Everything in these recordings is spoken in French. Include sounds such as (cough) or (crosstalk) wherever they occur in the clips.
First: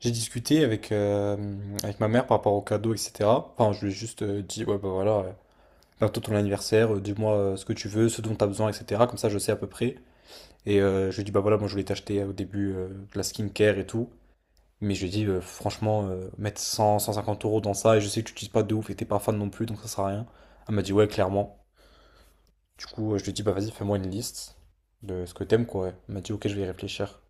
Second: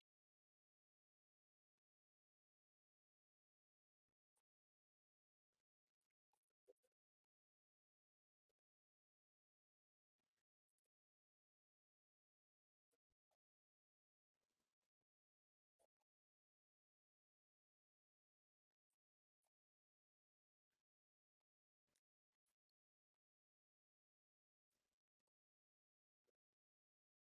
J'ai discuté avec ma mère par rapport au cadeau, etc. Enfin, je lui ai juste dit, ouais, bah voilà, bientôt ton anniversaire, dis-moi ce que tu veux, ce dont tu as besoin, etc. Comme ça, je sais à peu près. Et je lui ai dit, bah voilà, moi je voulais t'acheter au début de la skincare et tout. Mais je lui ai dit, franchement, mettre cent cinquante euros dans ça, et je sais que tu n'utilises pas de ouf et t'es pas fan non plus, donc ça sert à rien. Elle m'a dit, ouais, clairement. Du coup, je lui ai dit, bah vas-y, fais-moi une liste de ce que t'aimes, quoi. Elle m'a dit, ok, je vais y réfléchir.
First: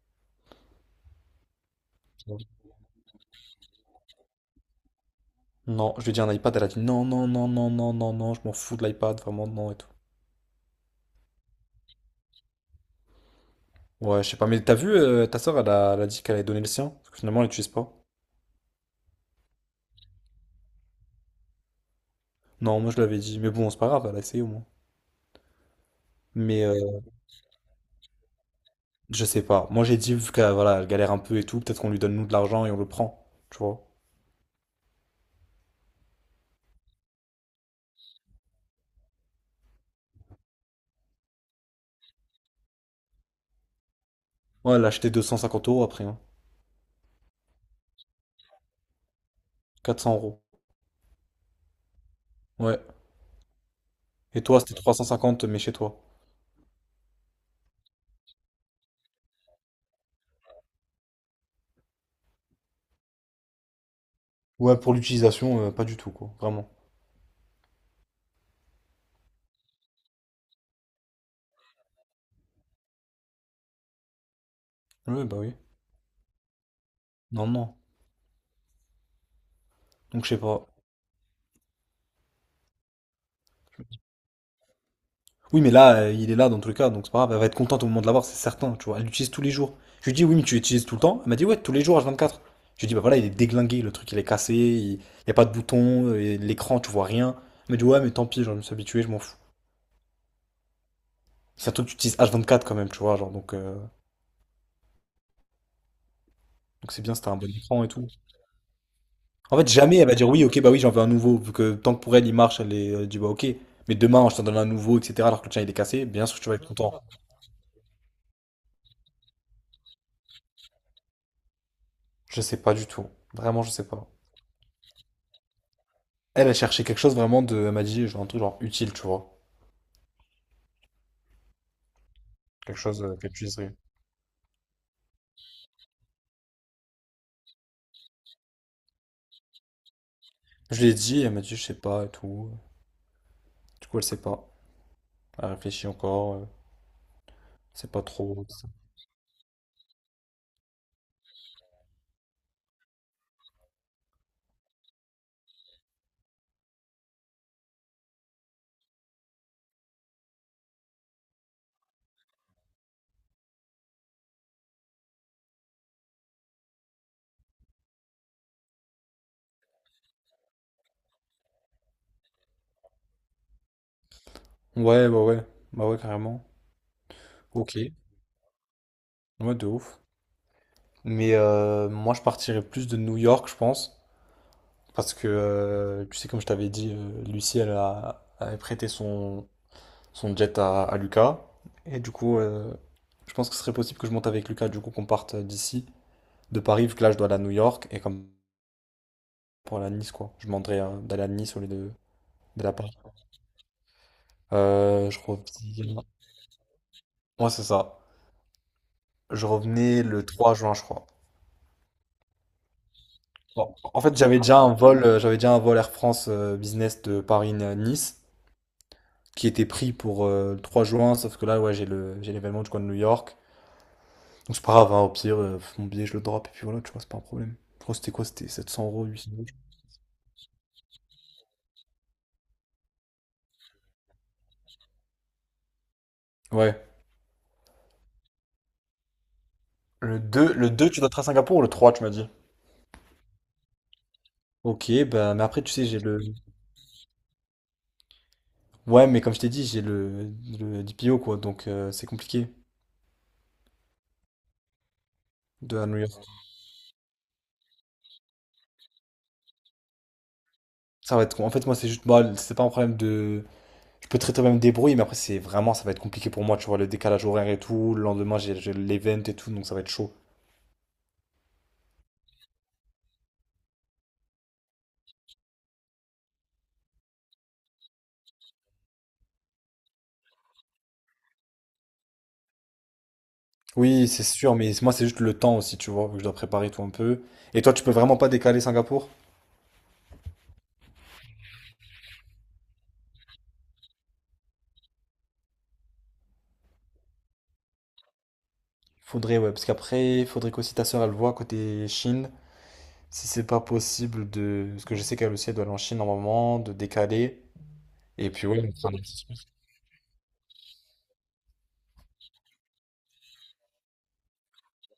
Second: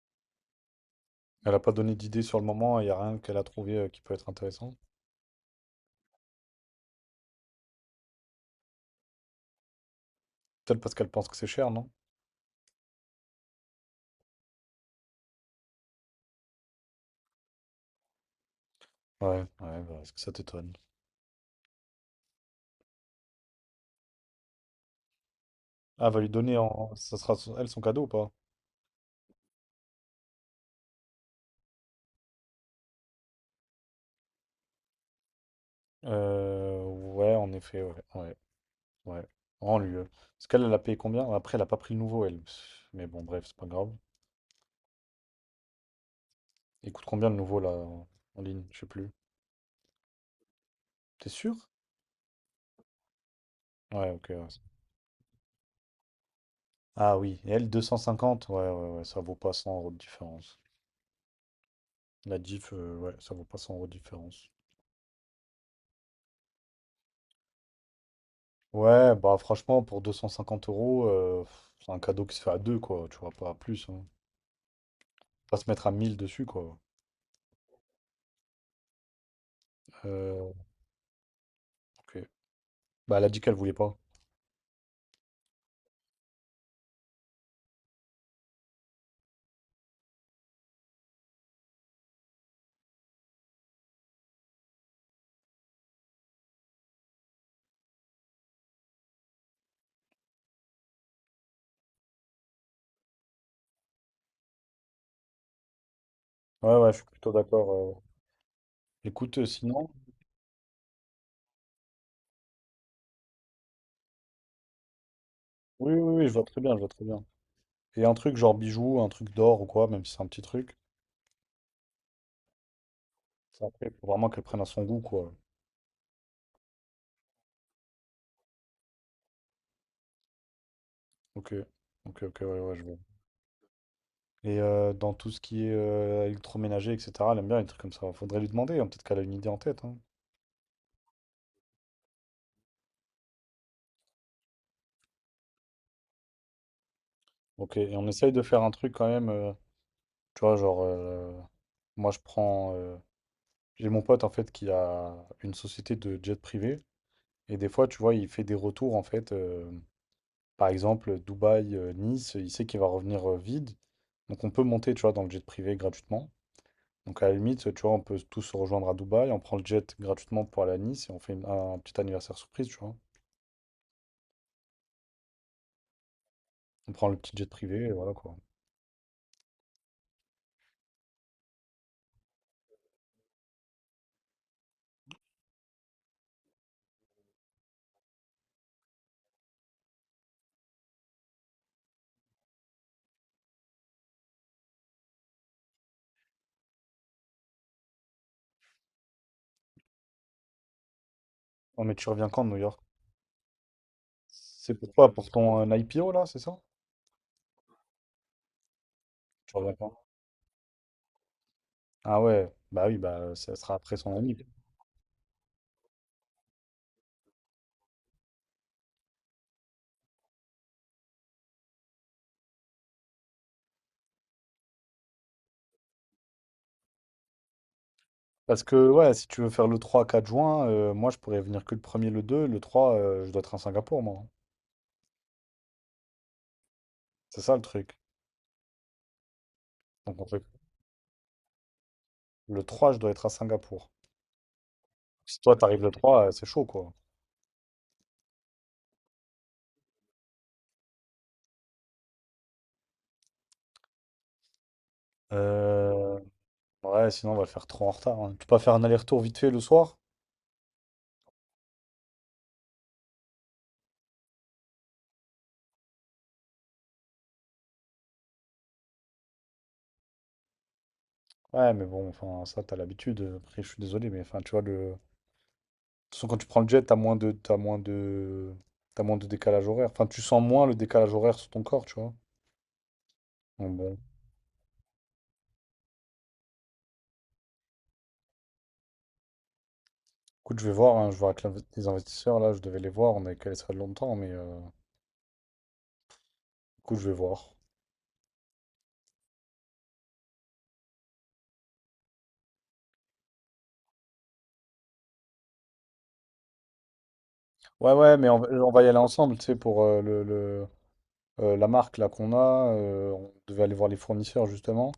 Elle a pas donné d'idée sur le moment, il n'y a rien qu'elle a trouvé qui peut être intéressant. Non, je lui ai dit un iPad, elle a dit non, non, non, non, non, non, non, je m'en fous de l'iPad, vraiment, non et tout. Peut-être parce qu'elle pense que c'est cher, non? Ouais, je sais pas, mais t'as vu, ta soeur, elle a dit qu'elle allait donner le sien, parce que finalement, elle l'utilise pas. Ouais, ouais, bah, est-ce que ça t'étonne? Non, moi je l'avais dit, mais bon, c'est pas grave, elle a essayé au moins. Ah, va lui donner Mais en. Ça sera elle son cadeau ou pas? je sais pas, moi j'ai dit, vu qu'elle voilà, elle galère un peu et tout, peut-être qu'on lui donne nous de l'argent et on le prend, tu vois. Ouais, en effet, ouais, ouais, ouais. En lui. Parce qu'elle, elle a payé combien? Après, elle a pas pris le nouveau, elle. Pff, mais bon, bref, c'est pas grave. Ouais, elle a acheté 250 euros après, hein. Il coûte combien le nouveau, là, en ligne? Je sais plus. 400 euros. T'es sûr? Ouais. Ouais, ok. Et Ouais. toi, c'était 350, mais chez toi. Ah oui, et elle, 250? Ouais, ouais, ouais, ça vaut pas 100 € de différence. La diff, ouais, ça vaut pas 100 € de différence. Ouais, pour l'utilisation, pas du tout, quoi, vraiment. Ouais, bah franchement, pour 250 euros, pff, c'est un cadeau qui se fait à deux, quoi. Tu vois, pas plus. Hein. Ouais, bah oui. Pas se mettre à 1000 dessus, quoi. Non, non. Donc je sais Euh, pas. ok. Bah, elle a dit qu'elle voulait pas. Oui, mais là, il est là dans tous les cas, donc c'est pas grave, elle va être contente au moment de l'avoir, c'est certain, tu vois. Elle l'utilise tous les jours. Je lui dis, oui, mais tu l'utilises tout le temps. Elle m'a dit, ouais, tous les jours, H24. Je lui dis, bah voilà, il est déglingué, le truc, il est cassé, il n'y a pas de bouton, et l'écran, tu vois rien. Elle m'a dit, ouais, mais tant pis, genre, je me suis habitué, je m'en fous. C'est un truc que tu utilises H24 quand même, tu vois, genre, donc euh, Ouais, ouais, donc je c'est suis bien, c'était plutôt un bon d'accord. écran et euh. tout. Écoute, En fait, sinon. jamais elle va dire, oui, ok, bah oui, j'en veux un nouveau, vu que tant que pour elle, il marche, elle dit, bah ok, mais demain, je t'en donne un nouveau, etc., alors que le tien, il est Oui, oui, cassé, oui, bien je sûr vois que tu vas très être bien, je vois content. très bien. Et un truc genre bijoux, un truc d'or ou quoi, même si c'est un petit truc. Je sais pas du tout. Vraiment, Ça, je après, sais faut pas. vraiment qu'elle prenne à son goût, quoi. Elle a cherché quelque chose vraiment de. Elle m'a dit, genre, un truc genre utile, tu vois. Ok. Ok, ok, ouais, ouais, Quelque je vois. chose qu'elle puisse. Et dans tout ce qui est électroménager, etc., elle aime bien les trucs comme ça. Faudrait lui demander, hein, peut-être qu'elle a une idée en tête. Hein. Je lui ai dit, elle m'a dit, je sais pas et tout. Du coup, elle sait pas. Elle réfléchit encore. Ok, C'est et pas on essaye de trop. faire un truc quand même. Tu vois, genre, moi, je prends. J'ai mon pote, en fait, qui a une société de jet privé. Et des fois, tu vois, il fait des retours, en fait. Par exemple, Dubaï, Nice, il sait qu'il va revenir vide. Donc, on peut monter, tu vois, dans le jet privé gratuitement. Donc, à la limite, tu vois, on peut tous se rejoindre à Dubaï. On prend le jet gratuitement pour aller à Nice et on fait un petit anniversaire surprise, tu vois. Ouais, bah ouais. Bah ouais, carrément. On prend le petit jet Ok. privé et voilà, quoi. Ouais, de ouf. Mais moi, je partirais plus de New York, je pense. Parce que, tu sais, comme je t'avais dit, Lucie, avait prêté son jet à Lucas. Et du coup, je pense que ce serait possible que je monte avec Lucas, du coup, qu'on parte d'ici, de Paris, vu que là, je dois aller à New York. Et comme pour aller à Nice, quoi. Je demanderais d'aller à Nice au lieu Oh, de mais tu reviens quand de New d'aller à York? Paris. C'est pourquoi? Je Pour ton reviens. IPO, là, c'est ça? Ouais, c'est ça. Je Tu reviens quand? revenais le 3 juin, je crois. Ah ouais, bah oui, bah ça sera Bon, après en son fait, ami. j'avais déjà un vol Air France Business de Paris à Nice qui était pris pour le 3 juin, sauf que là, ouais, j'ai l'événement du coin de New York. Donc c'est pas grave, hein, au pire, mon billet, je le drop et puis voilà, tu vois, c'est pas un problème. Je crois que c'était quoi? C'était Parce 700 que euros, ouais, si 800 tu euros. veux faire le trois quatre juin, moi je pourrais venir que le premier, le deux, le 3 je dois être à Singapour, moi. Hein. Ouais. C'est ça le truc. Donc Le en fait, deux le deux tu dois être à Singapour ou le 3 tu m'as dit? le trois je dois être à Singapour. Ok, bah, Si mais toi après, tu t'arrives sais, le j'ai le. trois c'est chaud quoi. Ouais, mais comme je t'ai dit, j'ai le DPO, quoi, donc c'est compliqué de à New Euh, York. ouais, sinon on va le faire trop en retard. Hein. Tu peux pas faire un aller-retour vite fait le soir? Ça va être, en fait, moi, c'est juste, bah, c'est pas un problème de. Je peux très très bien me débrouiller, mais après, c'est vraiment, ça va être compliqué pour moi, tu vois, le décalage horaire et tout. Le lendemain, j'ai l'event et tout, donc ça va être chaud. Ouais, mais bon, enfin, ça, t'as l'habitude. Après, je suis désolé, mais enfin, tu vois, de toute façon, quand tu prends le jet, t'as moins de décalage horaire. Enfin, tu sens moins le décalage horaire sur ton corps, tu vois. Donc, bon. Oui, c'est sûr, mais moi, c'est juste le temps aussi, tu vois, vu que je dois préparer tout un peu. Et toi, tu peux vraiment pas décaler Singapour? Écoute, je vais voir, hein, je vois avec les investisseurs, là, je devais les voir, on avait calé ça longtemps, mais écoute, je vais voir. Faudrait, ouais, parce qu'après, faudrait qu'aussi ta sœur elle voit côté Chine, si c'est pas possible de. Parce que je sais qu'elle aussi, elle doit aller en Chine normalement, de décaler. Ouais, ouais, mais Et on, puis, va ouais, on on va y fera un aller petit. ensemble, tu sais, pour la marque, là, qu'on a. On devait aller voir les fournisseurs, justement.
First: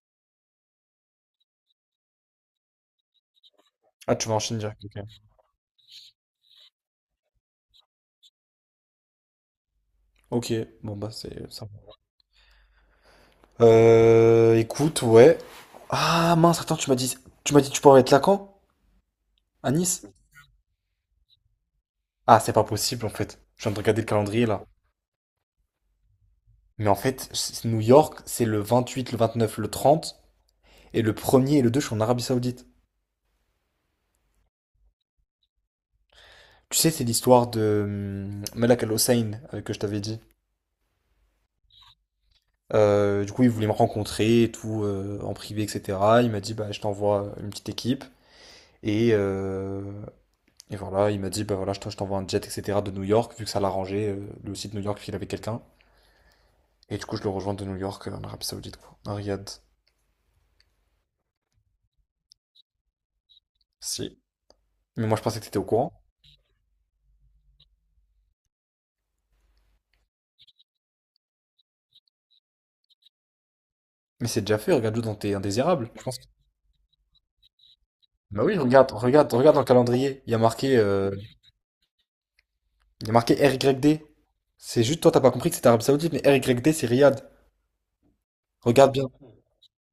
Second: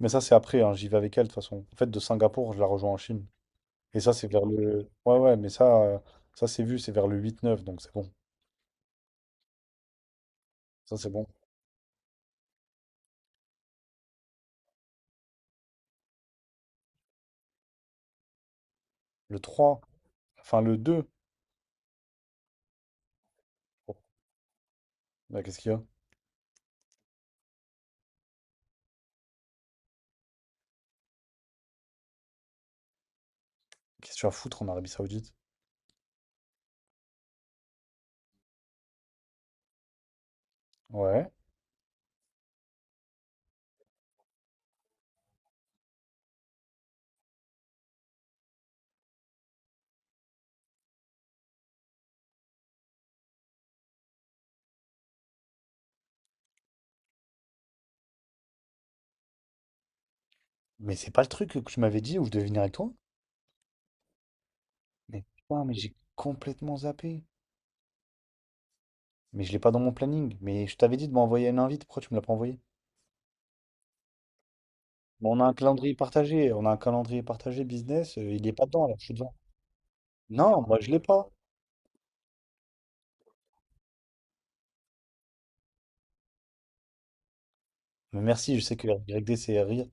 Mais ça, c'est après, hein, j'y vais avec elle, de toute façon. En fait, de Singapour, je la rejoins en Chine. Et ça, Ah, tu c'est vas vers enchaîner direct, le. ok. Ouais, ouais, mais ça, ça c'est vu, c'est vers le 8-9, donc c'est bon. Ok, bon Ça, c'est bah bon. c'est ça. Va. Écoute, ouais. Ah mince, attends, tu m'as dit tu pourrais être là quand? Le À 3, Nice? enfin le 2. Ah, c'est pas possible en fait. Je viens de Oh, regarder le calendrier là. bah, qu'est-ce qu'il y a? Mais en fait, New York, c'est le 28, le 29, le 30, et le premier, et le 2 je suis en Arabie Saoudite. Qu'est-ce que tu vas foutre en Arabie Saoudite? Tu sais, c'est l'histoire de Malak Al-Hussein que je t'avais dit. Ouais. Du coup, il voulait me rencontrer et tout, en privé, etc. Il m'a dit, bah, je t'envoie une petite équipe. Et, euh, Et voilà, il m'a dit, bah voilà, je t'envoie un jet, etc. de New York, vu que ça l'arrangeait, lui aussi de New York, qu'il avait quelqu'un. Et du coup, je le rejoins de New York, en Arabie Saoudite, quoi. À Riyad. Mais c'est pas le truc que tu m'avais dit où je devais venir avec toi? Si. Mais moi, je Mais pensais que t'étais au putain, mais courant. j'ai complètement zappé. Mais je l'ai pas dans mon planning. Mais je t'avais dit de m'envoyer une invite, pourquoi tu me l'as pas envoyé? Mais c'est déjà fait, regarde-le dans Mais tes on a un indésirables. calendrier Je pense. partagé, on a un calendrier partagé business, Bah il est oui, pas dedans regarde, là, je suis regarde, devant. regarde dans le calendrier. Il y a Non, marqué, moi je l'ai pas. il y a marqué RYD. C'est juste, toi, t'as pas compris que c'était Arabie Saoudite, mais RYD, c'est Riyad. Mais merci, je sais que Regarde R bien. Y D c'est rire.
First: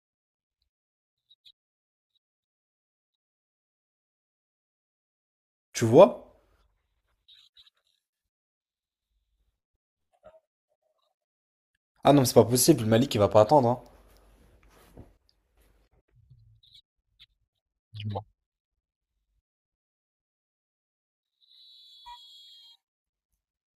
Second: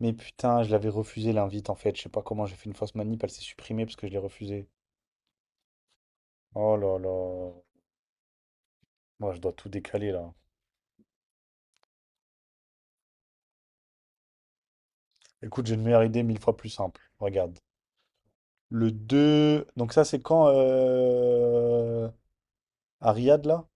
Mais putain, je l'avais refusé l'invite en fait. Je sais pas comment j'ai fait une fausse manip, elle s'est supprimée parce que je l'ai refusée. Tu vois? Oh là là. Moi, je dois tout décaler là. Ah non, mais c'est pas possible, Malik, il va pas attendre, hein. Écoute, j'ai une meilleure idée mille fois plus simple. Regarde. Le 2. Donc ça, c'est quand à Riyad là?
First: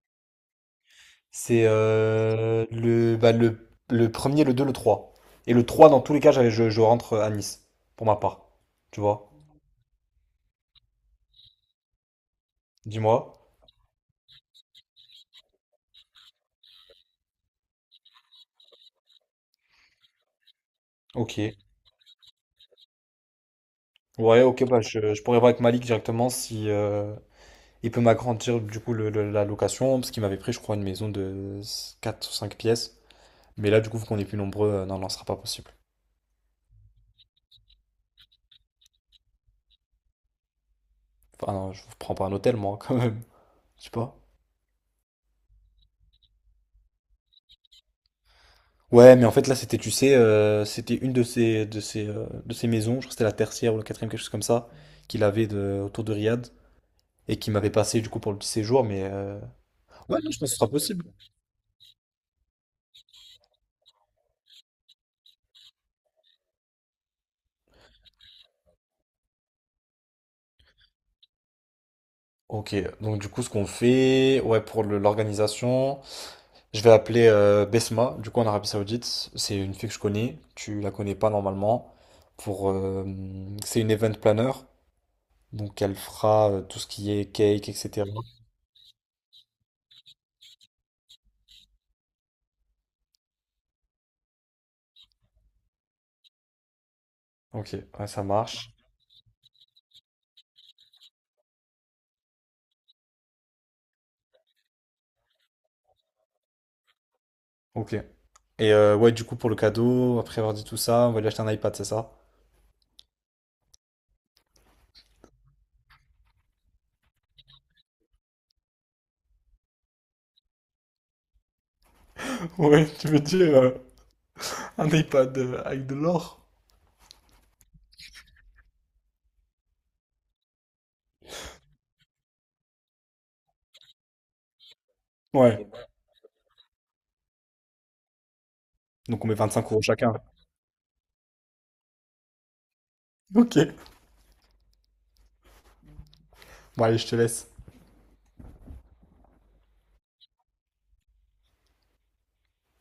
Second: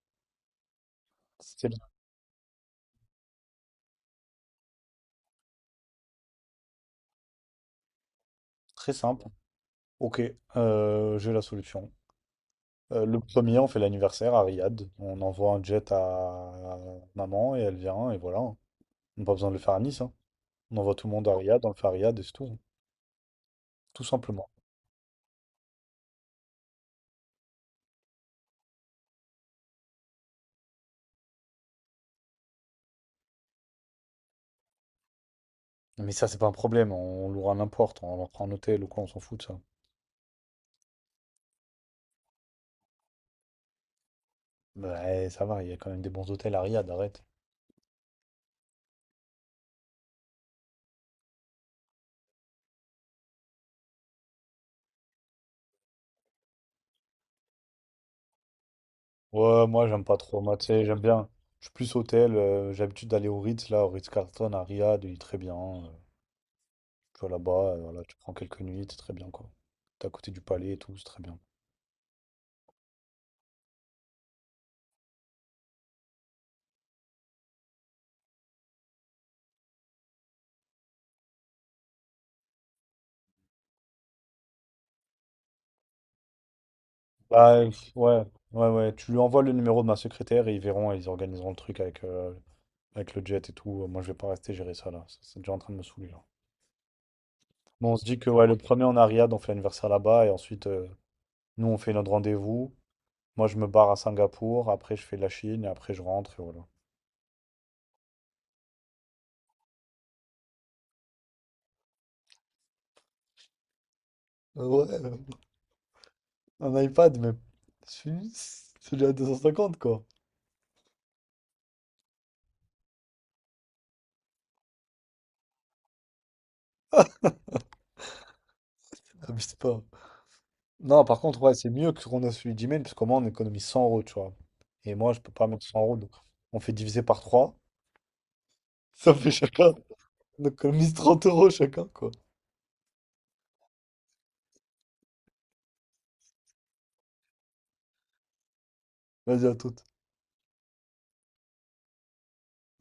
C'est C'est euh, le, bah, le, le premier, le deux, le trois. Et le 3 dans tous les cas, je rentre à Nice, pour ma part. très Tu simple. vois? Ok, j'ai la solution. Le Dis-moi. premier, on fait l'anniversaire à Riyad. On envoie un jet à maman et elle vient et voilà. On n'a pas besoin de le faire à Nice. Hein. On envoie tout le monde à Ok. Riyad, on le fait à Riyad et c'est tout. Hein. Tout Ouais, simplement. ok, bah, je pourrais voir avec Malik directement si il peut m'agrandir du coup la location, parce qu'il m'avait pris, je crois, une maison de 4 ou 5 pièces. Mais là, du coup, vu qu'on est plus nombreux, non, non, ce sera pas possible. Mais ça, c'est pas un problème, on louera n'importe, on leur prend un hôtel ou quoi, on s'en fout de ça. Enfin, non, je vous prends pas un hôtel, moi, (laughs) quand même. Je sais pas. Ouais, ça va, il y a quand même des bons hôtels à Riyad, arrête. Ouais, mais en fait là c'était, tu sais, c'était une de ces maisons, je crois que c'était la tertiaire ou la quatrième, quelque chose comme ça, qu'il avait autour de Riyad et qui m'avait passé du coup pour le petit séjour, mais Ouais, moi j'aime pas ouais, non, je pense trop, que ce moi tu sera sais, j'aime possible. bien. Je suis plus hôtel, j'ai l'habitude d'aller au Ritz, là, au Ritz-Carlton à Riyad, il est très bien. Tu vas là-bas, voilà, tu prends quelques nuits, c'est très bien quoi. T'es à côté du palais et tout, c'est très bien. Ok, donc du coup ce qu'on fait, ouais, pour l'organisation, je vais appeler Besma, du coup en Arabie Saoudite, c'est une fille que je connais, tu la connais pas normalement, pour c'est une event planner, donc elle fera tout ce qui est Bah, cake, etc. ouais, ouais, ouais, tu lui envoies le numéro de ma secrétaire et ils verront, ils organiseront le truc avec le jet et tout. Moi je vais pas rester gérer ça là, c'est déjà en train de me saouler là. Ok, Bon, on se ouais, dit ça que ouais, le marche. premier en Ariad, on fait l'anniversaire là-bas et ensuite nous on fait notre rendez-vous. Moi je me barre à Singapour, après je fais la Chine et après je rentre et voilà. Ok. Et ouais, du coup, pour le cadeau, après avoir dit tout ça, on va lui acheter un iPad, c'est ça? Ouais, un iPad, mais celui celui à 250 quoi. (laughs) Ouais, tu veux dire un iPad avec de l'or? Abuse pas. Non, par contre, ouais, c'est mieux que ce qu'on a celui d'email parce qu'au moins on économise 100 euros, tu vois. Et moi je peux pas mettre Ouais. 100 € donc on fait diviser par trois. Ça Donc on fait met 25 chacun. euros chacun. On économise 30 € chacun quoi. Ok. Bon, allez, je te laisse. Vas-y à toute.